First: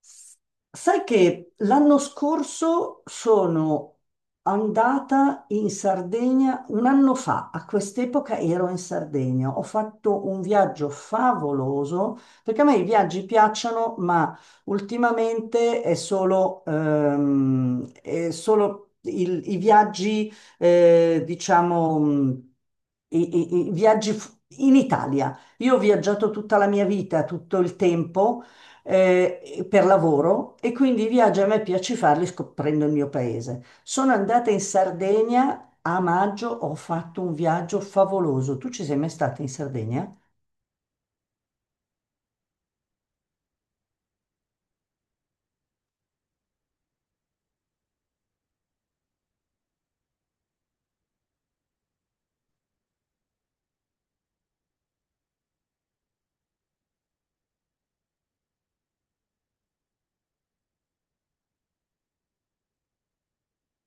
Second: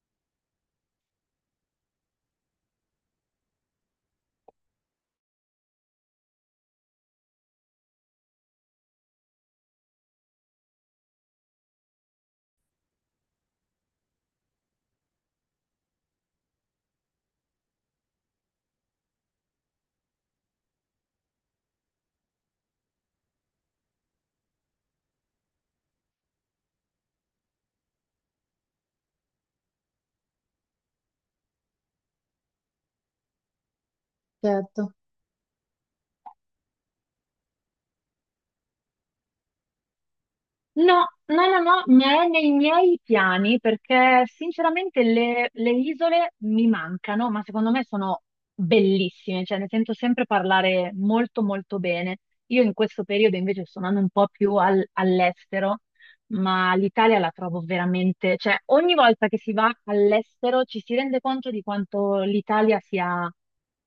S- Sai che l'anno scorso sono andata in Sardegna, un anno fa, a quest'epoca ero in Sardegna, ho fatto un viaggio favoloso, perché a me i viaggi piacciono, ma ultimamente è solo i viaggi, diciamo, i viaggi in Italia. Io ho viaggiato tutta la mia vita, tutto il tempo per lavoro e quindi i viaggi a me piace farli scoprendo il mio paese. Sono andata in Certo. Sardegna a maggio, ho fatto un viaggio favoloso. Tu ci sei mai stata in Sardegna? No, no, no, no, ma è nei miei piani perché sinceramente le isole mi mancano, ma secondo me sono bellissime, cioè ne sento sempre parlare molto molto bene. Io in questo periodo invece sto andando un po' più all'estero, ma l'Italia la trovo veramente, cioè ogni volta che si va all'estero ci si rende conto di quanto l'Italia sia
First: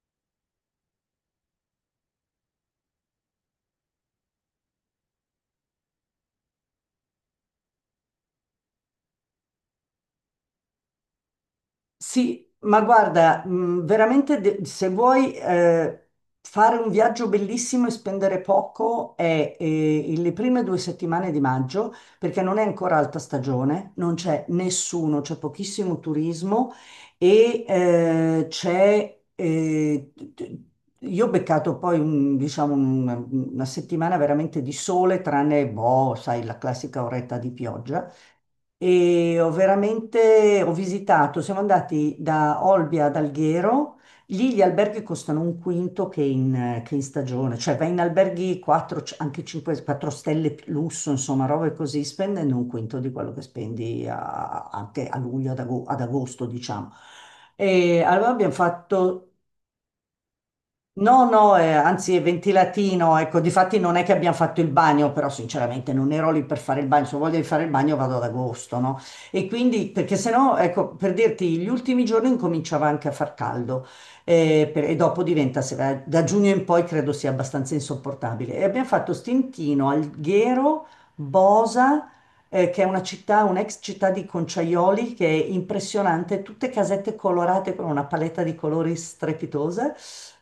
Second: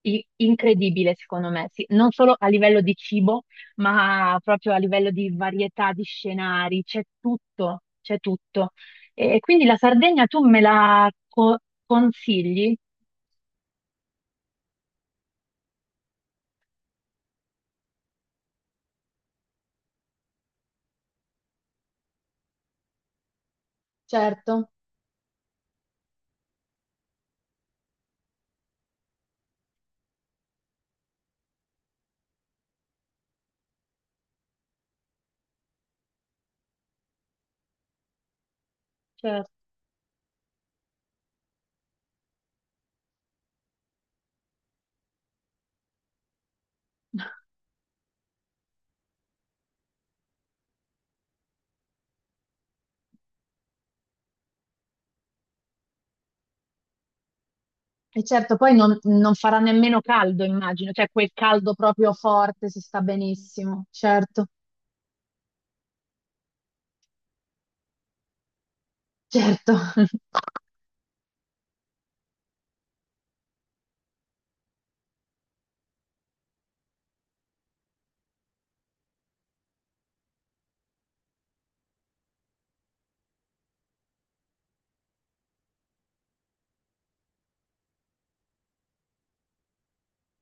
incredibile, secondo me, sì, non solo a livello di cibo ma proprio a livello di varietà di scenari, c'è tutto, c'è tutto. E quindi la Sardegna tu me la Sì, consigli? ma guarda, veramente se vuoi fare un viaggio bellissimo e spendere poco è, le prime due settimane di maggio, perché non è ancora alta stagione, non c'è Certo. nessuno, c'è pochissimo turismo e c'è... io ho beccato poi diciamo, una settimana veramente di sole, tranne, boh, sai, la classica oretta di pioggia e ho Certo. veramente, ho visitato, siamo andati da Olbia ad Alghero, lì gli alberghi costano un quinto che in stagione, cioè vai in alberghi 4, anche 5, 4 stelle più lusso, insomma, robe così, spendendo un quinto di quello che spendi anche a luglio, ad agosto, diciamo. E E allora abbiamo certo, poi non, fatto. non farà nemmeno caldo, immagino, cioè No, quel no, caldo proprio anzi è forte si sta ventilatino, ecco, difatti benissimo, non è che abbiamo certo, fatto il bagno, però sinceramente non ero lì per fare il bagno, se ho voglia di fare il bagno vado ad agosto, no? E certo. quindi, perché se no, ecco, per dirti, gli ultimi giorni incominciava anche a far caldo e dopo diventa, da giugno in poi credo sia abbastanza insopportabile. E abbiamo fatto Stintino, Alghero, Bosa che è una città, un'ex città di Conciaioli, che è impressionante, tutte casette colorate con una paletta di colori strepitosa.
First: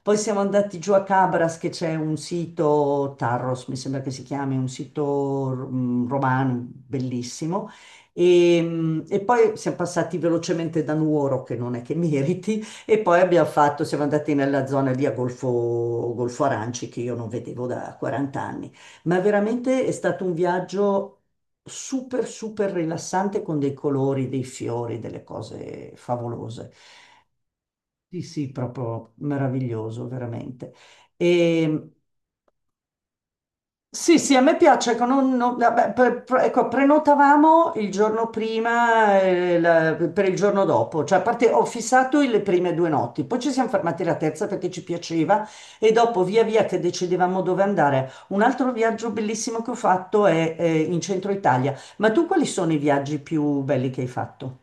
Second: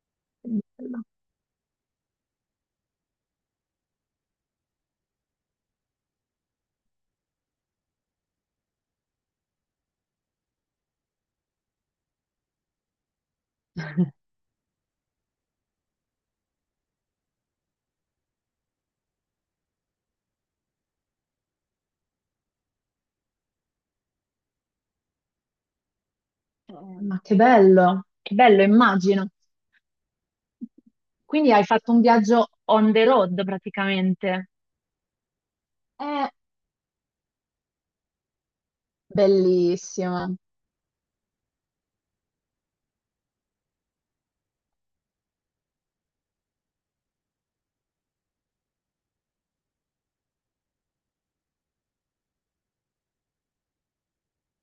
Poi siamo Che andati giù a bello. Cabras, che c'è un sito, Tarros mi sembra che si chiami, un sito mm, romano bellissimo. E, mm, e poi siamo passati velocemente da Nuoro, che non è che meriti, e poi abbiamo fatto, siamo andati nella zona lì a Golfo, Golfo Aranci, che io non vedevo da 40 anni, ma veramente è stato un viaggio super, super rilassante con dei colori, dei fiori, delle cose favolose. Ma Sì, che sì, bello, proprio immagino. meraviglioso, veramente. Quindi hai E fatto un viaggio on the road sì, sì, a praticamente. me piace, ecco, vabbè, È ecco, prenotavamo il giorno prima per il bellissimo. giorno dopo, cioè a parte, ho fissato le prime due notti, poi ci siamo fermati la terza perché ci piaceva e dopo via via che decidevamo dove andare. Un altro viaggio bellissimo che ho fatto è, in centro Italia, ma tu quali sono i viaggi più belli che hai fatto?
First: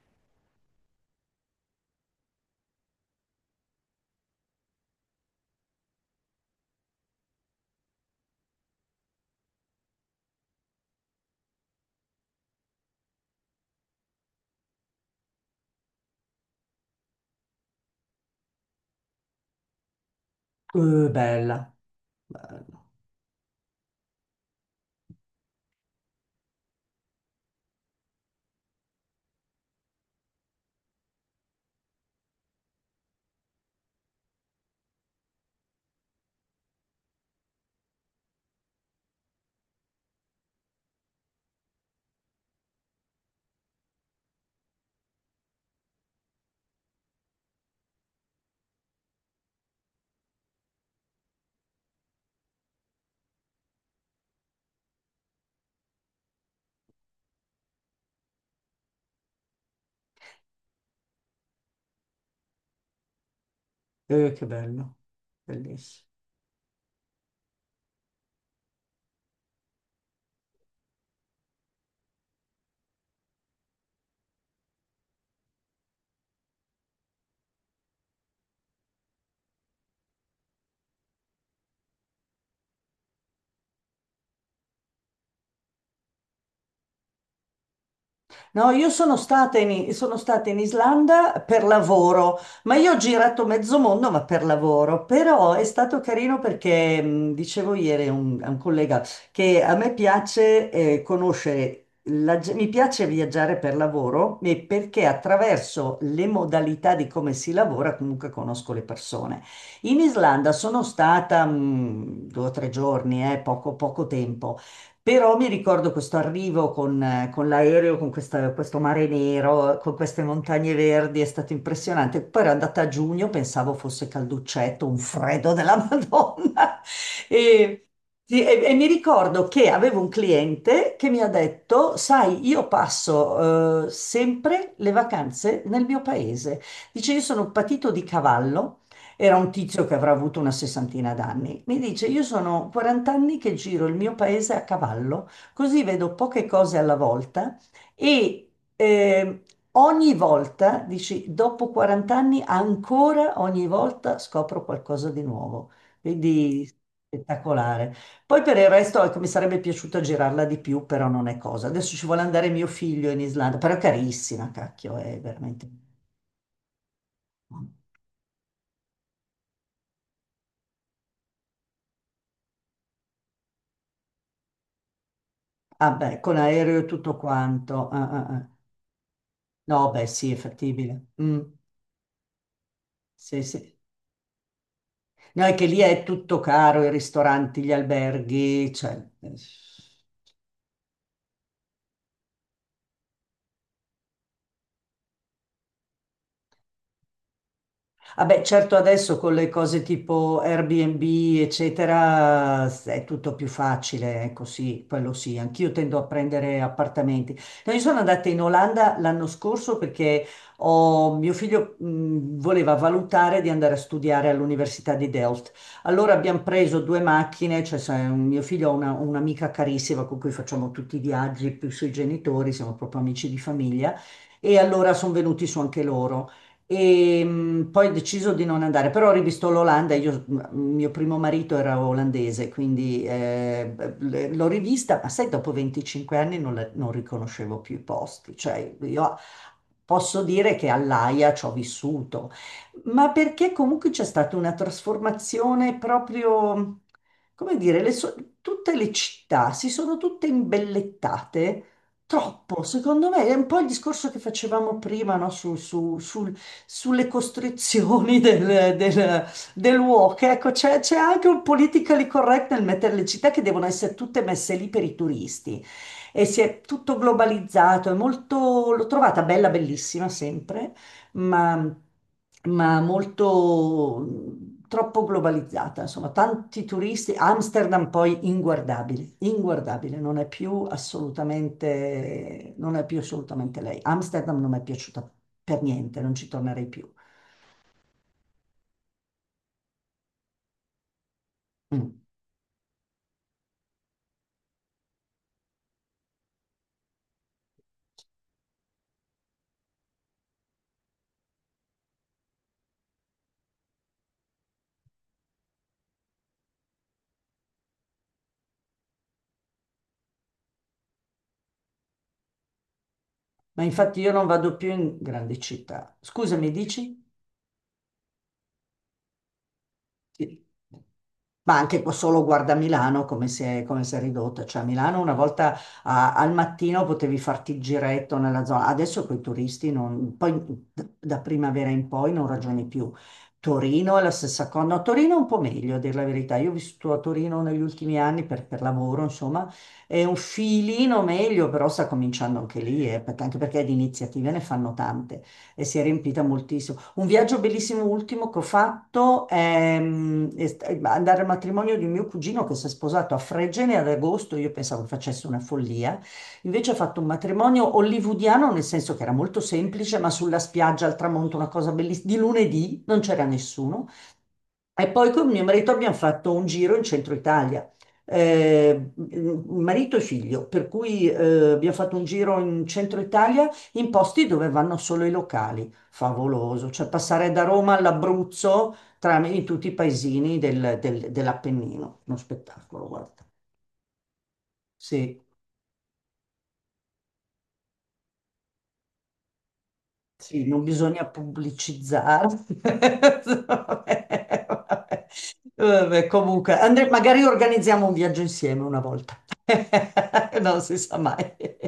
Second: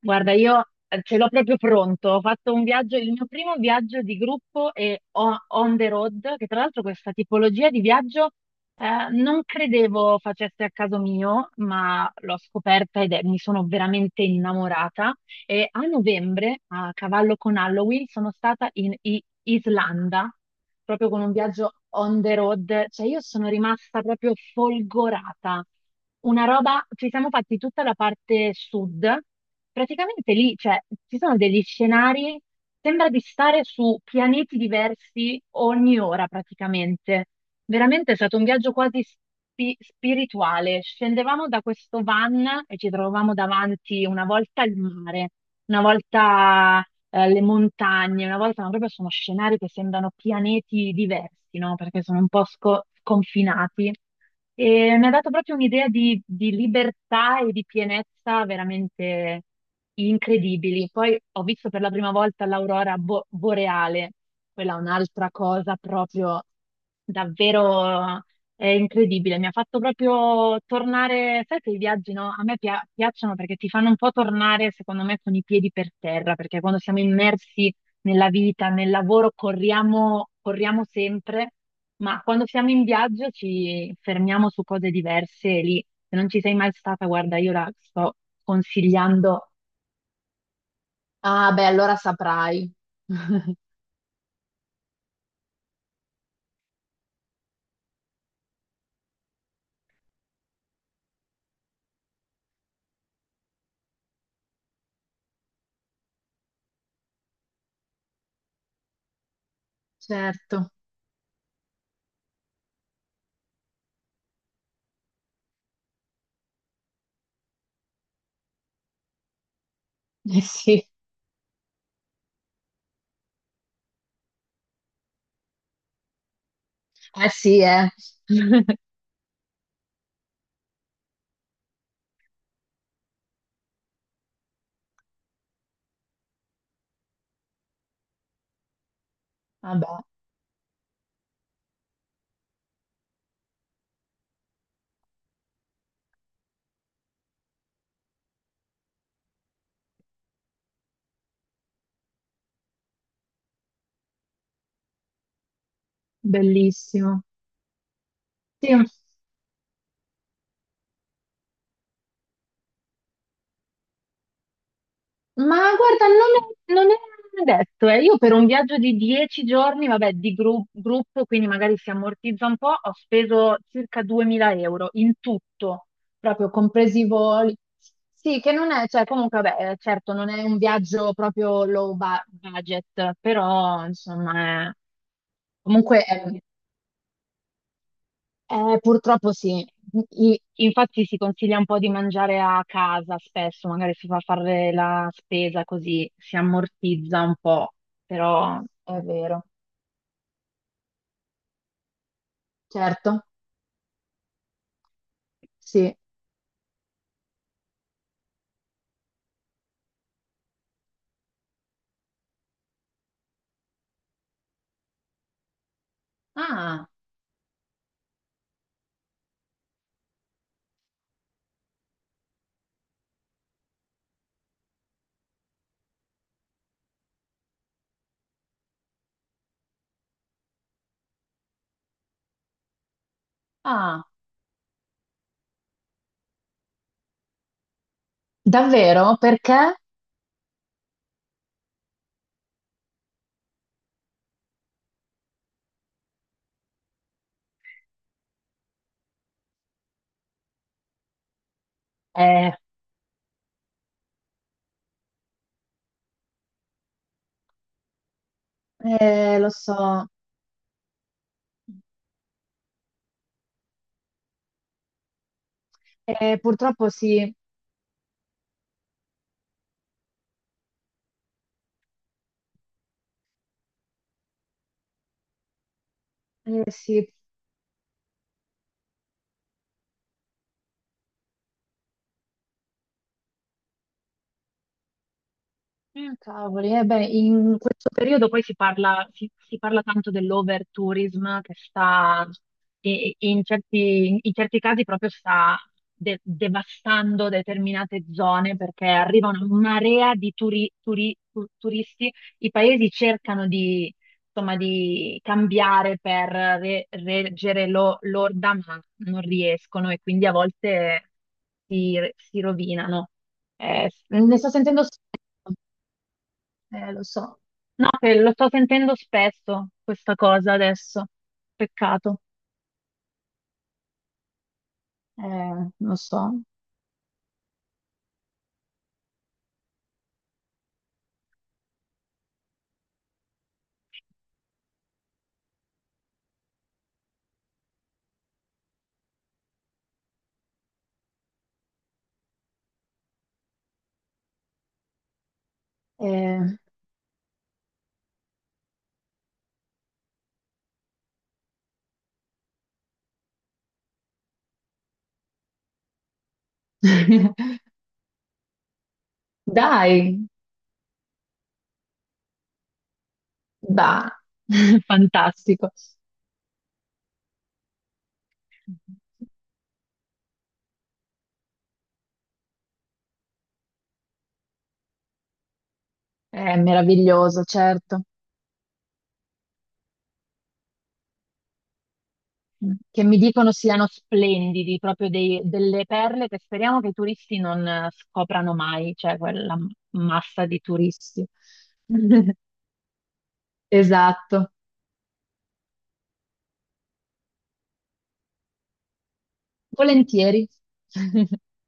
Guarda, io ce l'ho proprio pronto. Ho fatto un viaggio, il mio primo viaggio di gruppo e on the road, che tra l'altro questa tipologia di viaggio non credevo facesse a caso mio, ma l'ho scoperta ed mi sono veramente innamorata. E a novembre, a cavallo con Halloween, sono stata in Islanda, proprio con un viaggio Bella, on the bella. road, cioè io sono rimasta proprio folgorata. Una roba, ci siamo fatti tutta la parte sud, praticamente lì, cioè, ci sono degli scenari, sembra di stare su pianeti diversi ogni ora praticamente. Veramente è stato un viaggio quasi spirituale. Scendevamo da questo van e ci trovavamo davanti una volta il mare, una volta le montagne, una volta, ma proprio sono scenari che sembrano pianeti diversi, no? Perché sono un po' sconfinati. E mi ha dato proprio un'idea di libertà e di pienezza veramente incredibili. Poi ho visto per la prima volta l'aurora boreale, Che quella è bello, un'altra cosa bellissimo. proprio davvero è incredibile, mi ha fatto proprio tornare, sai che i viaggi no? A me piacciono perché ti fanno un po' tornare, secondo me, con i piedi per terra, perché quando siamo immersi nella vita, nel lavoro, corriamo, corriamo sempre, ma quando siamo in viaggio ci fermiamo su cose diverse e lì, se non ci sei mai stata, guarda, io la sto No, io sono consigliando. Sono stata in Islanda Ah, per beh, allora lavoro, saprai. ma io ho girato mezzo mondo, ma per lavoro. Però è stato carino perché, dicevo ieri a un collega, che a me piace conoscere, mi piace viaggiare per lavoro e perché attraverso le modalità di come si lavora comunque conosco le persone. In Islanda Certo. sono stata due o tre giorni, poco, poco tempo. Però mi ricordo questo arrivo con l'aereo, con questo mare nero, con queste Eh montagne sì, verdi, è stato impressionante. Poi ero andata a giugno, pensavo fosse calduccetto, un freddo della Madonna. eh sì, E, eh. sì, e mi ricordo che avevo un cliente che mi ha detto, sai, io passo sempre le vacanze nel mio paese. Dice, io sono un patito di cavallo, era un tizio Vabbè, che avrà avuto una sessantina d'anni. Mi dice: "Io sono 40 anni che giro il mio paese a cavallo, così vedo poche cose alla volta e ehm, ogni volta", dici, "dopo 40 anni, ancora ogni volta scopro qualcosa di nuovo". Quindi bellissimo. spettacolare. Poi per il Sì. resto, ecco, mi sarebbe piaciuto girarla di più, però non è cosa. Adesso ci vuole andare mio figlio in Islanda, però è carissima, cacchio, è Ma veramente. guarda, non è detto, eh. Io per un viaggio di 10 giorni, vabbè, di gruppo, quindi magari si ammortizza un po', ho speso circa 2000 euro in tutto, Ah beh, con proprio aereo e compresi i tutto voli. quanto. Ah, ah, Sì, ah. che non è, cioè comunque, vabbè, No, beh, certo, non sì, è è un fattibile. viaggio Mm, proprio low budget, sì, sì. però insomma, No, è che lì comunque è è, tutto caro, i ristoranti, gli alberghi, cioè... eh, purtroppo sì. Infatti si consiglia un po' di mangiare a casa spesso, magari si fa fare la spesa così si ammortizza un po', vabbè, però certo è adesso con vero. le cose tipo Airbnb, eccetera, è Certo, tutto più facile, ecco sì, quello sì, anch'io sì. tendo a prendere appartamenti. No, io sono andata in Olanda l'anno scorso perché mio figlio voleva valutare di andare a studiare all'Università di Delft. Allora abbiamo preso Ah, due macchine, cioè sai, mio figlio ha un'amica carissima con cui facciamo tutti i viaggi, più i suoi genitori, siamo proprio amici di famiglia, e allora sono venuti su anche loro. E poi ho deciso di non andare, però ho rivisto l'Olanda, io, mio primo marito era olandese, quindi ah. L'ho rivista, ma sai, dopo 25 anni non, non riconoscevo più i posti, cioè io Davvero? Perché? posso dire che all'Aia ci ho vissuto, ma perché comunque c'è stata una trasformazione proprio, come dire, tutte le città si sono tutte imbellettate Eh, troppo, secondo me è un po' il discorso che facevamo prima, no? Sulle costrizioni eh, lo del so. walk. Ecco, c'è anche un politically correct nel mettere le città che devono essere tutte messe lì per i turisti. E si è Purtroppo tutto sì. globalizzato, è molto, l'ho trovata bella, bellissima sempre, ma, ma molto troppo globalizzata, insomma, tanti turisti. Sì. Amsterdam poi inguardabile, inguardabile, non è più assolutamente, non è più assolutamente lei. Amsterdam non mi è piaciuta per niente, Mm, non ci tornerei cavoli, eh più. beh, in questo periodo poi si parla, si parla tanto dell'overtourism che Mm. sta, e in certi casi proprio sta devastando determinate zone perché arriva una marea di turisti, i paesi cercano di, insomma, di cambiare per reggere l'orda, ma non riescono e quindi a volte si rovinano. Ma infatti io non Ne sto vado più sentendo in spesso. grandi città. Scusami, dici? Lo so. No, che lo sto sentendo spesso questa Sì. cosa adesso. Ma anche Peccato. solo guarda Milano come si è ridotta. Cioè, a Milano una volta Lo al so. mattino potevi farti il giretto nella zona, adesso con i turisti non, poi da primavera in poi non ragioni più. Torino è la stessa cosa. No, Torino è un po' meglio, a dire la verità. Io ho vissuto a Torino negli ultimi anni per lavoro, insomma, è un filino meglio, però sta cominciando anche lì, anche perché di iniziative ne fanno tante e si è riempita Eh. moltissimo. Un viaggio bellissimo ultimo che ho fatto è, mm, è andare al matrimonio di un mio cugino che si è sposato a Fregene ad agosto. Io pensavo che facesse una follia. Invece ha fatto un matrimonio hollywoodiano, nel senso che era molto semplice, ma Dai, sulla spiaggia al tramonto, una cosa bellissima. Di lunedì non c'era nessuno. bah. E poi con mio marito Fantastico. abbiamo fatto un giro in centro Italia, marito e figlio, per cui abbiamo fatto un giro in centro Italia in posti dove vanno solo i locali, È favoloso, cioè passare da meraviglioso, Roma certo. all'Abruzzo tra, in tutti i paesini dell'Appennino, uno spettacolo, Che mi guarda. dicono siano splendidi, proprio Sì. Delle perle che speriamo che i turisti non scoprano mai, cioè quella massa Sì, di non bisogna turisti. pubblicizzare. Vabbè, Esatto. vabbè, vabbè, comunque, magari organizziamo un viaggio insieme una volta. Volentieri. Non si sa mai.